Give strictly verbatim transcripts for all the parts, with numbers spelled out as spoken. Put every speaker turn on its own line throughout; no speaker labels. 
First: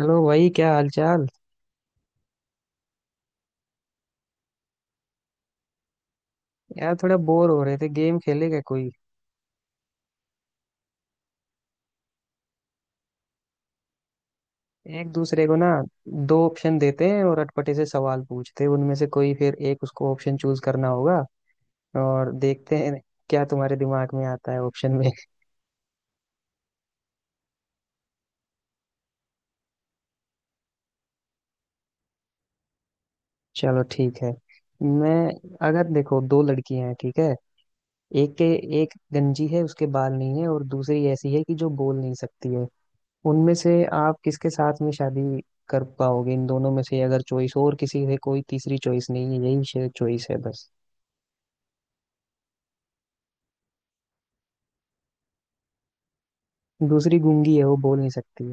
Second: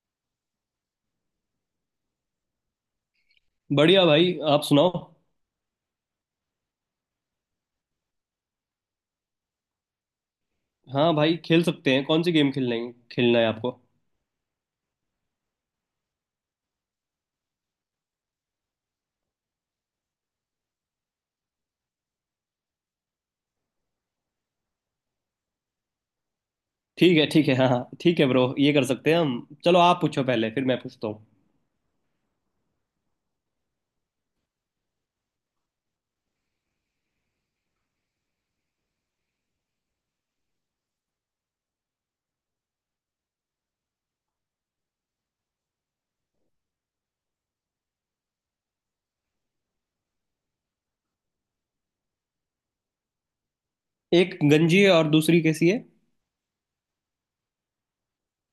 Hello भाई, क्या हाल चाल।
बढ़िया भाई, आप सुनाओ।
यार थोड़ा बोर हो रहे थे, गेम खेलेगा कोई?
हाँ भाई, खेल सकते हैं। कौन सी गेम खेलना है खेलना है आपको?
एक दूसरे को ना दो ऑप्शन देते हैं और अटपटे से सवाल पूछते हैं, उनमें से कोई फिर एक उसको ऑप्शन चूज करना होगा और देखते हैं क्या तुम्हारे दिमाग में आता है ऑप्शन में।
ठीक है, ठीक है, हाँ हाँ, ठीक है ब्रो, ये कर सकते हैं हम। चलो, आप पूछो पहले, फिर मैं पूछता हूँ।
चलो ठीक है। मैं, अगर देखो दो लड़कियां हैं, ठीक है, एक के, एक गंजी है उसके बाल नहीं है और दूसरी ऐसी है कि जो बोल नहीं सकती है। उनमें से आप किसके साथ में शादी कर पाओगे? इन दोनों में से, अगर चॉइस, और किसी से कोई तीसरी चॉइस नहीं है, यही चॉइस है बस।
एक गंजी है और दूसरी कैसी है?
दूसरी गूंगी है, वो बोल नहीं सकती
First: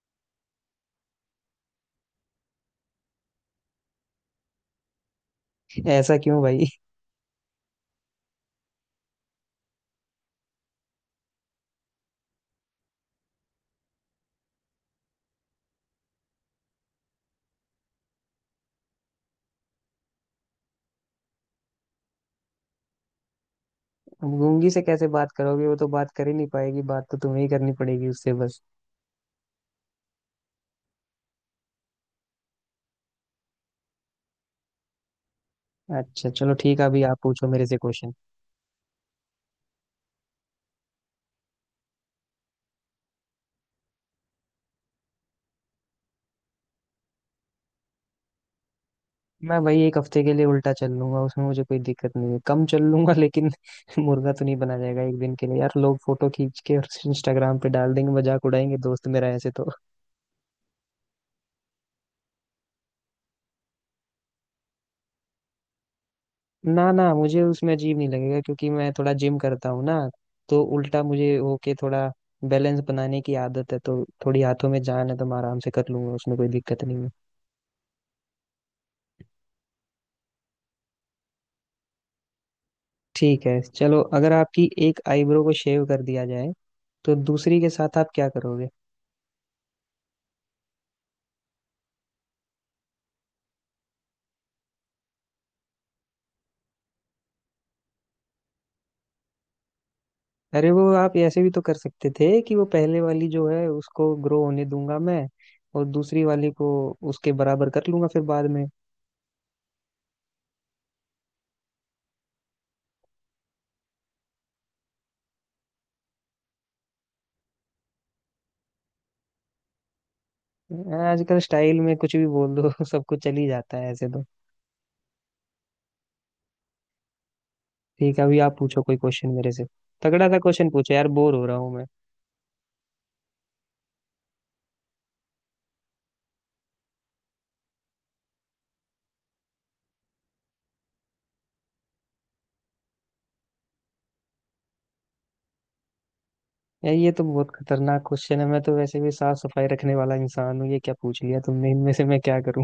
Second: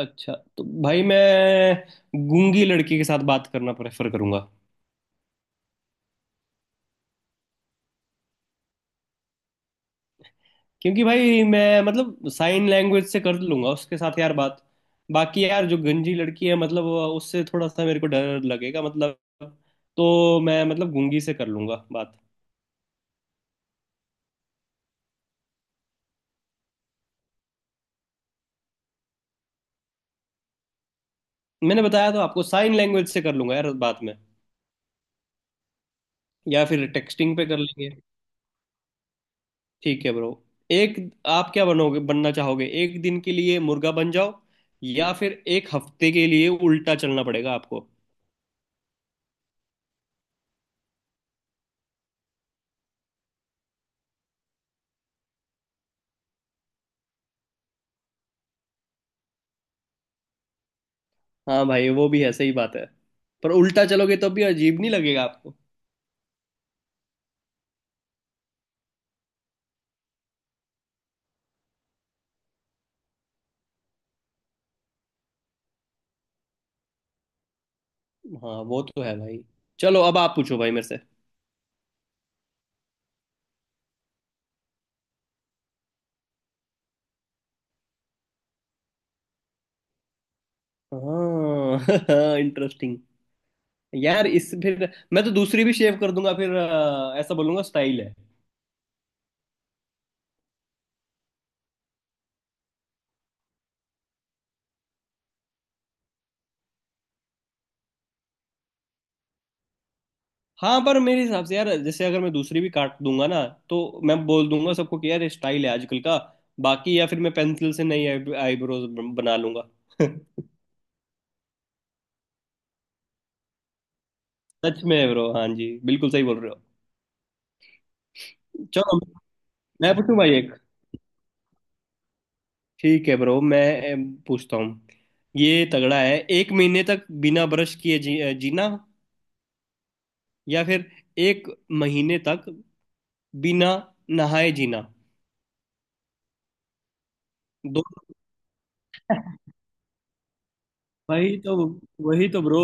अच्छा, तो भाई मैं गूंगी लड़की के साथ बात करना प्रेफर करूंगा।
है। ऐसा क्यों भाई?
क्योंकि भाई मैं मतलब साइन लैंग्वेज से कर लूंगा उसके साथ यार बात। बाकी यार जो गंजी लड़की है, मतलब वो- उससे थोड़ा सा मेरे को डर लगेगा मतलब। तो मैं मतलब गूंगी से कर लूंगा बात।
अब गूंगी से कैसे बात करोगे, वो तो बात कर ही नहीं पाएगी, बात तो तुम्हें ही करनी पड़ेगी उससे बस।
मैंने बताया तो आपको, साइन लैंग्वेज से कर लूंगा यार बाद में।
अच्छा चलो
या
ठीक है,
फिर
अभी आप
टेक्सटिंग पे
पूछो
कर
मेरे से
लेंगे।
क्वेश्चन।
ठीक है ब्रो। एक, आप क्या बनोगे? बनना चाहोगे एक दिन के लिए मुर्गा बन जाओ, या फिर एक हफ्ते के लिए उल्टा चलना पड़ेगा आपको?
मैं भाई एक हफ्ते के लिए उल्टा चल लूंगा, उसमें मुझे कोई दिक्कत नहीं है, कम चल लूंगा लेकिन मुर्गा तो नहीं बना जाएगा एक दिन के लिए। यार लोग फोटो खींच के और इंस्टाग्राम पे डाल देंगे, मजाक उड़ाएंगे दोस्त मेरा ऐसे तो।
हाँ भाई, वो भी है, सही बात है। पर उल्टा चलोगे तो भी अजीब नहीं लगेगा आपको?
ना ना, मुझे उसमें अजीब नहीं लगेगा क्योंकि मैं थोड़ा जिम करता हूँ ना, तो उल्टा मुझे वो के थोड़ा बैलेंस बनाने की आदत है, तो थोड़ी हाथों में जान है, तो मैं आराम से कर लूंगा, उसमें कोई दिक्कत नहीं है।
हाँ, वो तो है भाई। चलो, अब आप पूछो भाई मेरे से।
ठीक है चलो, अगर आपकी एक आईब्रो को शेव कर दिया जाए तो दूसरी के साथ आप क्या करोगे?
हाँ इंटरेस्टिंग। यार इस, फिर मैं तो दूसरी भी शेव कर दूंगा। फिर अ, ऐसा बोलूंगा स्टाइल है।
अरे वो आप ऐसे भी तो कर सकते थे कि वो पहले वाली जो है उसको ग्रो होने दूंगा मैं, और दूसरी वाली को उसके बराबर कर लूंगा फिर बाद में।
हाँ, पर मेरे हिसाब से यार, जैसे अगर मैं दूसरी भी काट दूंगा ना, तो मैं बोल दूंगा सबको कि यार ये स्टाइल है आजकल का। बाकी या फिर मैं पेंसिल से नई आईब्रोज बना लूंगा।
आजकल स्टाइल में कुछ भी बोल दो सब कुछ चल ही जाता है ऐसे तो।
सच में ब्रो, हाँ जी, बिल्कुल सही बोल रहे हो।
ठीक है अभी आप पूछो कोई
चलो
क्वेश्चन मेरे से,
मैं पूछूं
तगड़ा
भाई
सा
एक।
क्वेश्चन पूछो यार, बोर हो रहा हूँ मैं।
ठीक है ब्रो, मैं अम, पूछता हूँ। ये तगड़ा है। एक महीने तक बिना ब्रश किए जी, अ, जीना, या फिर एक महीने तक बिना नहाए जीना?
यार ये तो बहुत
दो
खतरनाक क्वेश्चन है, मैं तो वैसे भी साफ सफाई रखने वाला इंसान हूँ, ये क्या पूछ
वही
लिया
तो,
तुमने, इनमें से मैं
वही
क्या
तो ब्रो।
करूँ।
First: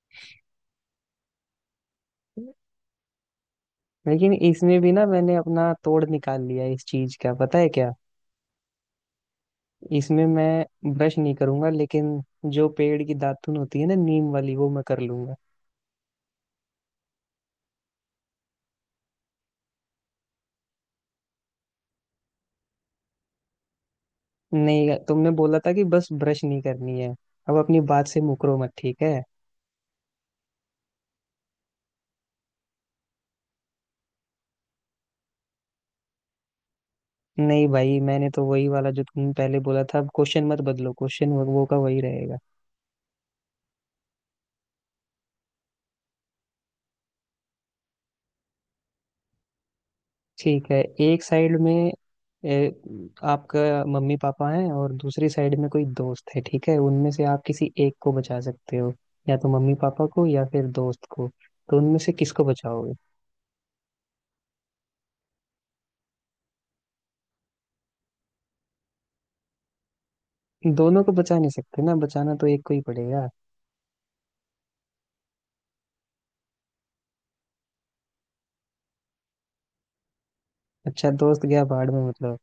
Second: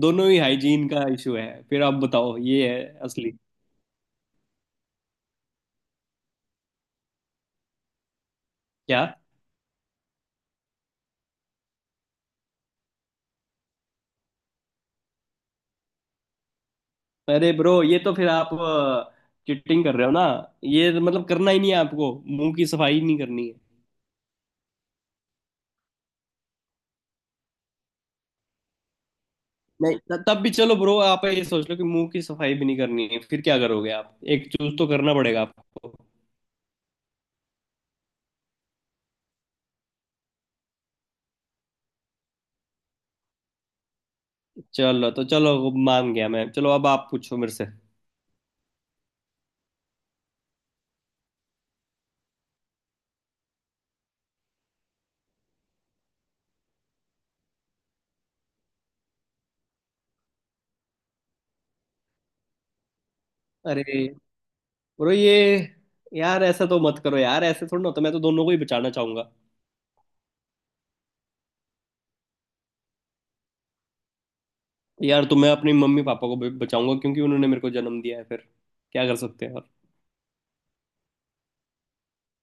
दोनों ही हाइजीन का इशू है। फिर आप बताओ, ये है असली।
लेकिन इसमें भी ना मैंने अपना तोड़ निकाल लिया है इस चीज का, पता है क्या?
क्या?
इसमें मैं ब्रश नहीं करूंगा लेकिन जो पेड़ की दातुन होती है ना, नीम वाली, वो मैं कर लूंगा।
अरे ब्रो, ये तो फिर आप चिटिंग कर रहे हो ना। ये तो मतलब करना ही नहीं है आपको। मुंह की सफाई नहीं करनी है।
नहीं, तुमने बोला था कि बस ब्रश नहीं करनी है, अब अपनी बात से मुकरो मत ठीक है।
नहीं, त- तब भी चलो ब्रो, आप ये सोच लो कि मुंह की सफाई भी नहीं करनी है, फिर क्या करोगे आप? एक चूज तो करना पड़ेगा आपको।
नहीं भाई, मैंने तो वही वाला जो तुम पहले बोला था, अब क्वेश्चन मत बदलो, क्वेश्चन वो का वही रहेगा।
चलो तो, चलो मान गया मैं। चलो अब आप पूछो मेरे से।
ठीक है, एक साइड में ए, आपका मम्मी पापा हैं और दूसरी साइड में कोई दोस्त है, ठीक है, उनमें से आप किसी एक को बचा सकते हो, या तो मम्मी पापा को या फिर दोस्त को, तो उनमें से किसको बचाओगे?
अरे ब्रो ये यार ऐसा तो मत करो यार, ऐसे थोड़ा ना होता। मैं तो दोनों को ही बचाना चाहूंगा।
दोनों को बचा नहीं सकते ना, बचाना तो एक को ही पड़ेगा।
यार, तो मैं अपनी मम्मी पापा को भी बचाऊंगा क्योंकि उन्होंने मेरे को जन्म दिया है। फिर क्या कर सकते हैं और?
अच्छा दोस्त गया बाढ़ में मतलब।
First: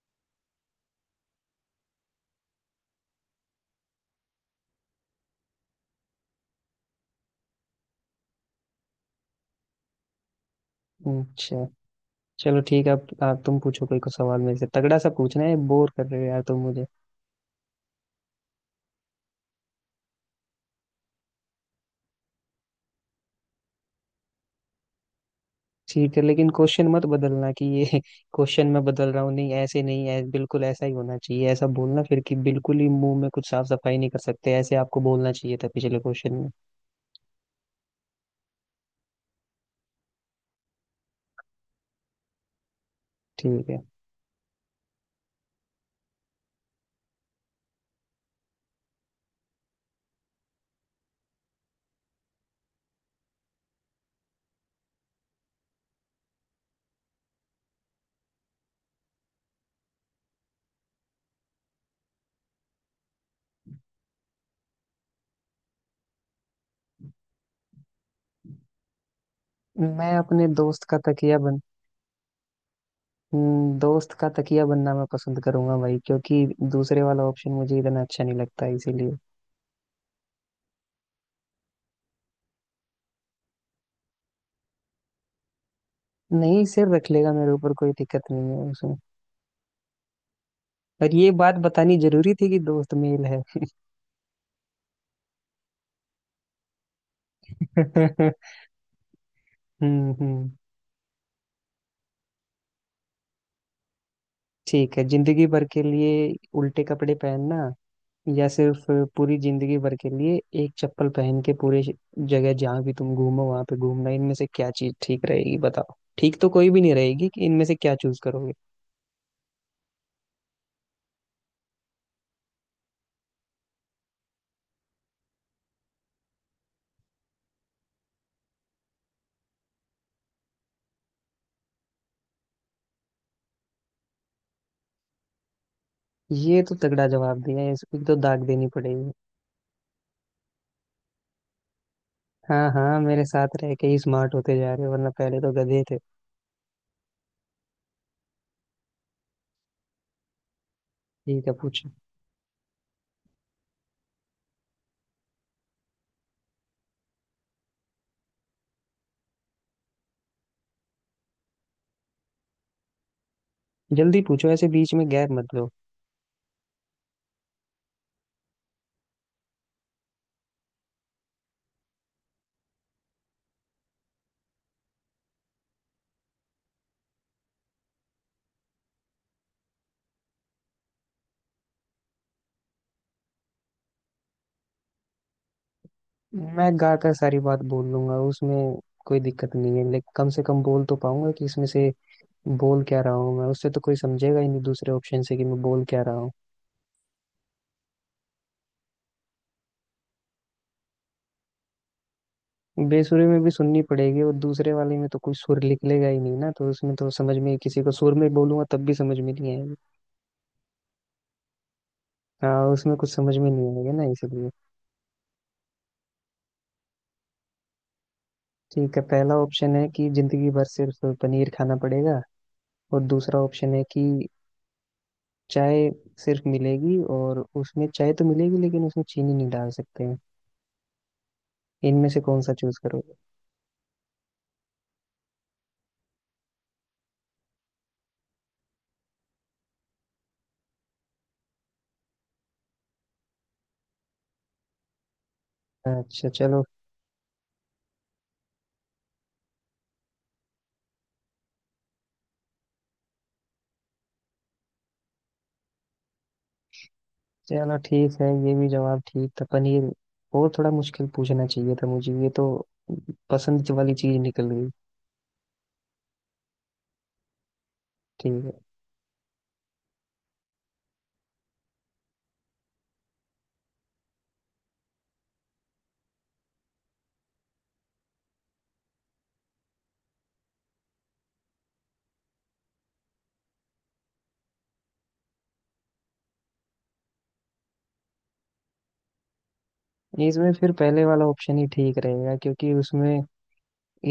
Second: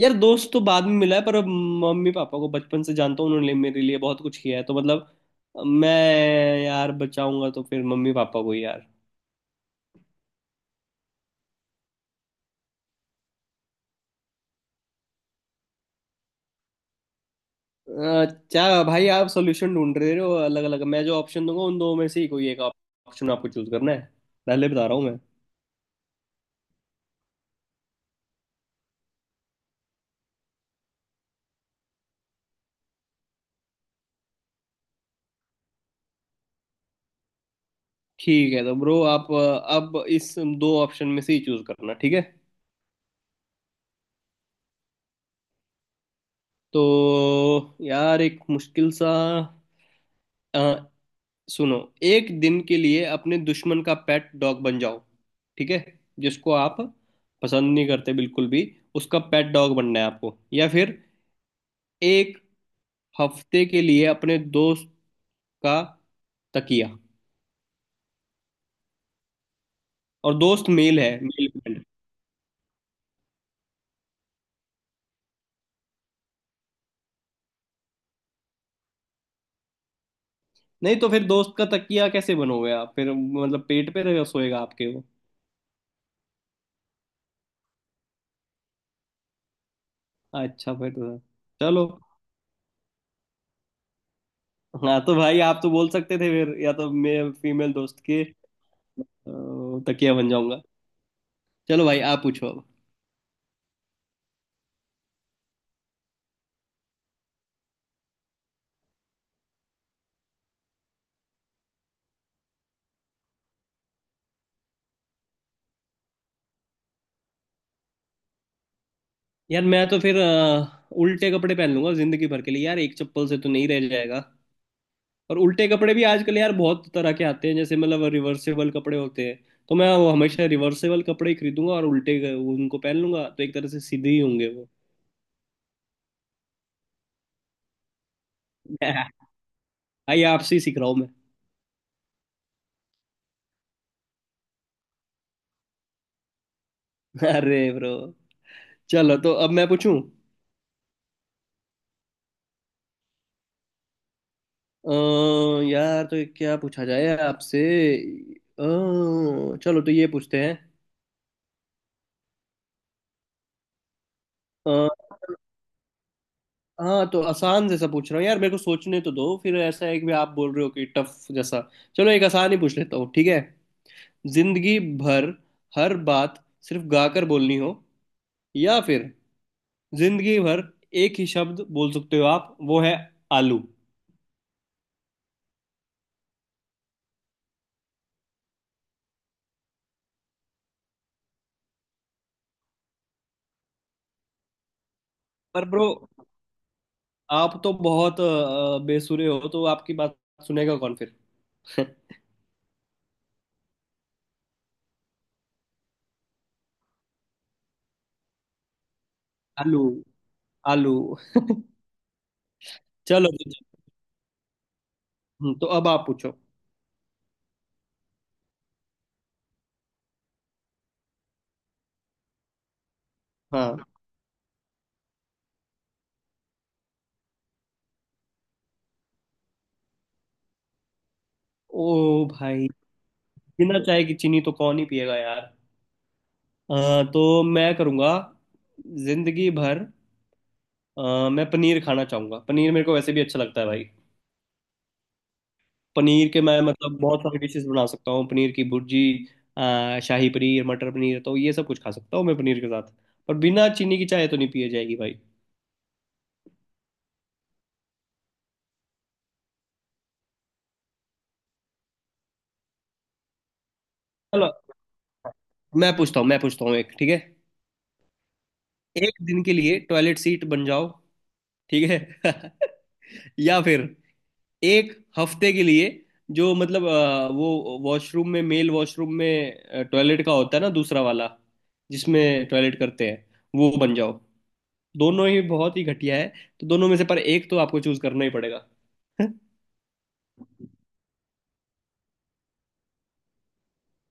यार दोस्त तो बाद में मिला है, पर अब मम्मी पापा को बचपन से जानता हूँ। उन्होंने मेरे लिए बहुत कुछ किया है, तो मतलब मैं यार बचाऊंगा तो फिर मम्मी पापा को ही यार।
अच्छा चलो ठीक है, आप, आप तुम पूछो कोई को सवाल मेरे से, तगड़ा सा पूछना है, बोर कर रहे हो यार तुम मुझे।
अच्छा भाई, आप सोल्यूशन ढूंढ रहे हो अलग अलग। मैं जो ऑप्शन दूंगा उन दो में से ही कोई एक ऑप्शन आपको चूज करना है। पहले बता रहा हूँ मैं।
ठीक है, लेकिन क्वेश्चन मत बदलना कि ये क्वेश्चन मैं बदल रहा हूँ, नहीं ऐसे नहीं, ऐ, बिल्कुल ऐसा ही होना चाहिए, ऐसा बोलना फिर कि बिल्कुल ही मुंह में कुछ साफ सफाई नहीं कर सकते, ऐसे आपको बोलना चाहिए था पिछले क्वेश्चन में।
ठीक है, तो ब्रो आप अ, अब इस दो ऑप्शन में से ही चूज करना, ठीक है।
ठीक है,
तो यार एक मुश्किल सा, अ, सुनो। एक दिन के लिए अपने दुश्मन का पेट डॉग बन जाओ, ठीक है, जिसको आप पसंद नहीं करते बिल्कुल भी, उसका पेट डॉग बनना है आपको, या फिर एक हफ्ते के लिए अपने दोस्त का तकिया।
मैं
और
अपने
दोस्त
दोस्त का
मेल है,
तकिया
मेल
बन,
फ्रेंड।
हम्म, दोस्त का तकिया बनना मैं पसंद करूंगा भाई, क्योंकि दूसरे वाला ऑप्शन मुझे इतना अच्छा नहीं लगता इसीलिए।
नहीं, तो फिर दोस्त का तकिया कैसे बनोगे आप? फिर मतलब पेट पे रहेगा, सोएगा आपके वो।
नहीं, सिर रख लेगा मेरे ऊपर, कोई दिक्कत नहीं है उसमें।
अच्छा, फिर
और
तो
ये बात
चलो।
बतानी जरूरी थी कि दोस्त मेल है।
हाँ तो भाई, आप तो बोल सकते थे फिर, या तो मैं फीमेल दोस्त के अ,
हम्म,
तकिया बन
हम्म।
जाऊंगा। चलो भाई, आप पूछो अब।
ठीक है, जिंदगी भर के लिए उल्टे कपड़े पहनना या सिर्फ पूरी जिंदगी भर के लिए एक चप्पल पहन के पूरे जगह जहां भी तुम घूमो वहां पे घूमना, इनमें से क्या चीज ठीक रहेगी बताओ? ठीक तो कोई भी नहीं रहेगी, कि इनमें से क्या चूज करोगे?
यार मैं तो फिर अ, उल्टे कपड़े पहन लूंगा जिंदगी भर के लिए। यार एक चप्पल से तो नहीं रह जाएगा। और उल्टे कपड़े भी आजकल यार बहुत तरह के आते हैं, जैसे मतलब रिवर्सेबल कपड़े होते हैं। तो मैं वो हमेशा रिवर्सेबल कपड़े ही खरीदूंगा और उल्टे क- उनको पहन लूंगा, तो एक तरह से सीधे ही होंगे वो।
ये तो तगड़ा जवाब दिया है, इसको तो दाग देनी पड़ेगी।
आइए, आपसे ही सीख रहा हूँ।
हाँ हाँ, मेरे साथ रह के ही स्मार्ट होते जा रहे हो, वरना पहले तो गधे थे।
मैं अरे ब्रो। चलो तो अब मैं पूछूं।
ठीक है पूछो।
अ, यार तो क्या पूछा जाए आपसे? अ, चलो तो ये पूछते
जल्दी पूछो, ऐसे
हैं।
बीच में गैप मत लो।
हाँ, तो आसान जैसा पूछ रहा हूँ यार, मेरे को सोचने तो दो फिर। ऐसा है कि आप बोल रहे हो कि टफ जैसा। चलो एक आसान ही पूछ लेता हूँ, ठीक है। जिंदगी भर हर बात सिर्फ गाकर बोलनी हो, या फिर जिंदगी भर एक ही शब्द बोल सकते हो आप, वो है आलू।
मैं गा कर सारी बात बोल लूंगा, उसमें कोई दिक्कत नहीं है, लेकिन कम से कम बोल तो पाऊंगा कि इसमें से बोल क्या रहा हूँ मैं, उससे तो कोई समझेगा ही नहीं दूसरे ऑप्शन से कि मैं
पर
बोल
ब्रो,
क्या रहा हूँ।
आप तो बहुत अ, बेसुरे हो, तो आपकी बात सुनेगा कौन फिर?
बेसुरे में भी सुननी पड़ेगी, और दूसरे वाले में तो कोई सुर निकलेगा ही नहीं ना, तो उसमें तो समझ में, किसी को सुर में बोलूंगा तब भी समझ में नहीं आएगा।
आलू, आलू।
हाँ, उसमें कुछ
चलो।
समझ में नहीं आएगा ना, इसलिए।
हम्म, तो अब आप पूछो।
ठीक है, पहला ऑप्शन है कि जिंदगी भर सिर्फ पनीर खाना पड़ेगा, और दूसरा ऑप्शन
हाँ।
है कि चाय सिर्फ मिलेगी, और उसमें चाय तो मिलेगी लेकिन उसमें चीनी नहीं डाल सकते हैं।
ओ
इनमें से कौन सा
भाई,
चूज करोगे?
बिना चाय की चीनी तो कौन ही पिएगा यार। अ, तो मैं करूँगा जिंदगी भर, अ, मैं पनीर खाना चाहूँगा। पनीर मेरे को वैसे भी अच्छा लगता है भाई। पनीर
अच्छा
के मैं
चलो।
मतलब बहुत सारी डिशेस बना सकता हूँ, पनीर की भुर्जी, अ, शाही पनीर, मटर पनीर, तो ये सब कुछ खा सकता हूँ मैं पनीर के साथ। पर बिना चीनी की चाय तो नहीं पिए जाएगी भाई।
चलो ठीक है, ये भी जवाब ठीक था, पनीर। और थोड़ा मुश्किल पूछना चाहिए था मुझे, ये तो पसंद वाली चीज
चलो
निकल गई।
मैं पूछता हूँ मैं पूछता हूँ एक, ठीक है।
ठीक
एक दिन के लिए टॉयलेट सीट बन जाओ, ठीक है, या फिर एक हफ्ते के लिए जो मतलब अ, वो वॉशरूम में, मेल वॉशरूम में टॉयलेट का होता है ना दूसरा वाला, जिसमें टॉयलेट करते हैं, वो बन जाओ। दोनों ही बहुत ही घटिया है, तो दोनों में से पर एक तो आपको चूज करना ही पड़ेगा।
है, इसमें फिर पहले वाला ऑप्शन ही ठीक रहेगा, क्योंकि उसमें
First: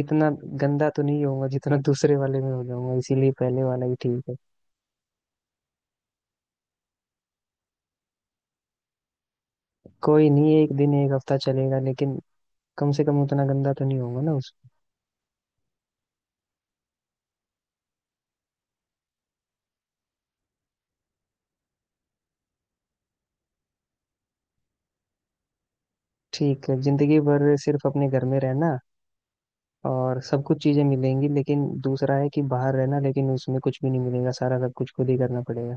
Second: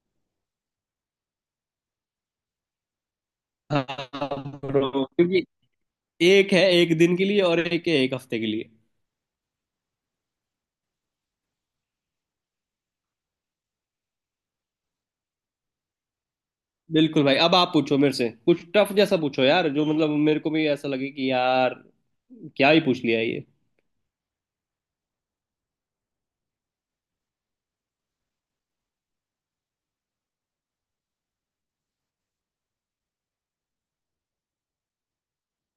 इतना गंदा तो नहीं होगा जितना दूसरे वाले में हो जाऊंगा, इसीलिए पहले वाला
हाँ
ही ठीक है।
bro, क्योंकि एक है एक दिन के लिए और एक है एक हफ्ते के लिए।
कोई नहीं, एक दिन एक हफ्ता चलेगा, लेकिन कम से कम उतना गंदा तो नहीं होगा ना उस।
बिल्कुल भाई, अब आप पूछो मेरे से कुछ टफ जैसा पूछो यार, जो मतलब मेरे को भी ऐसा लगे कि यार क्या ही पूछ लिया ये।
ठीक है, जिंदगी भर सिर्फ अपने घर में रहना और सब कुछ चीजें मिलेंगी, लेकिन दूसरा है कि बाहर रहना लेकिन उसमें कुछ भी नहीं मिलेगा, सारा सब कुछ खुद ही करना पड़ेगा।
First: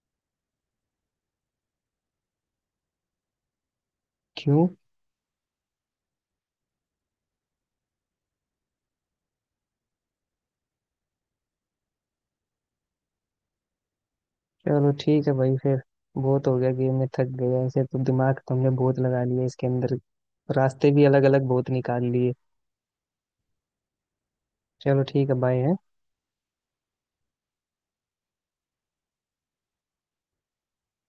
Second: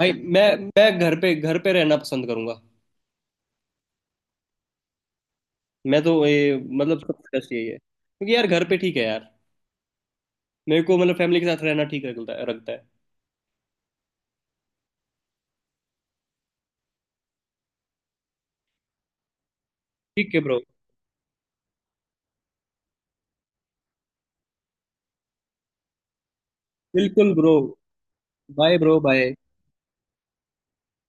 भाई मैं मैं घर पे घर पे रहना पसंद करूंगा।
क्यों?
मैं तो ये मतलब सबसे बेस्ट यही है, क्योंकि यार घर पे ठीक है यार, मेरे को मतलब फैमिली के साथ रहना ठीक लगता है, रखता है।
चलो ठीक है भाई फिर, बहुत हो गया गेम में, थक गया ऐसे तो, दिमाग तुमने बहुत लगा लिया इसके अंदर,
ठीक है ब्रो।
रास्ते भी अलग अलग बहुत निकाल लिए। चलो ठीक है, बाय।
बिल्कुल ब्रो। Bye bro, bye.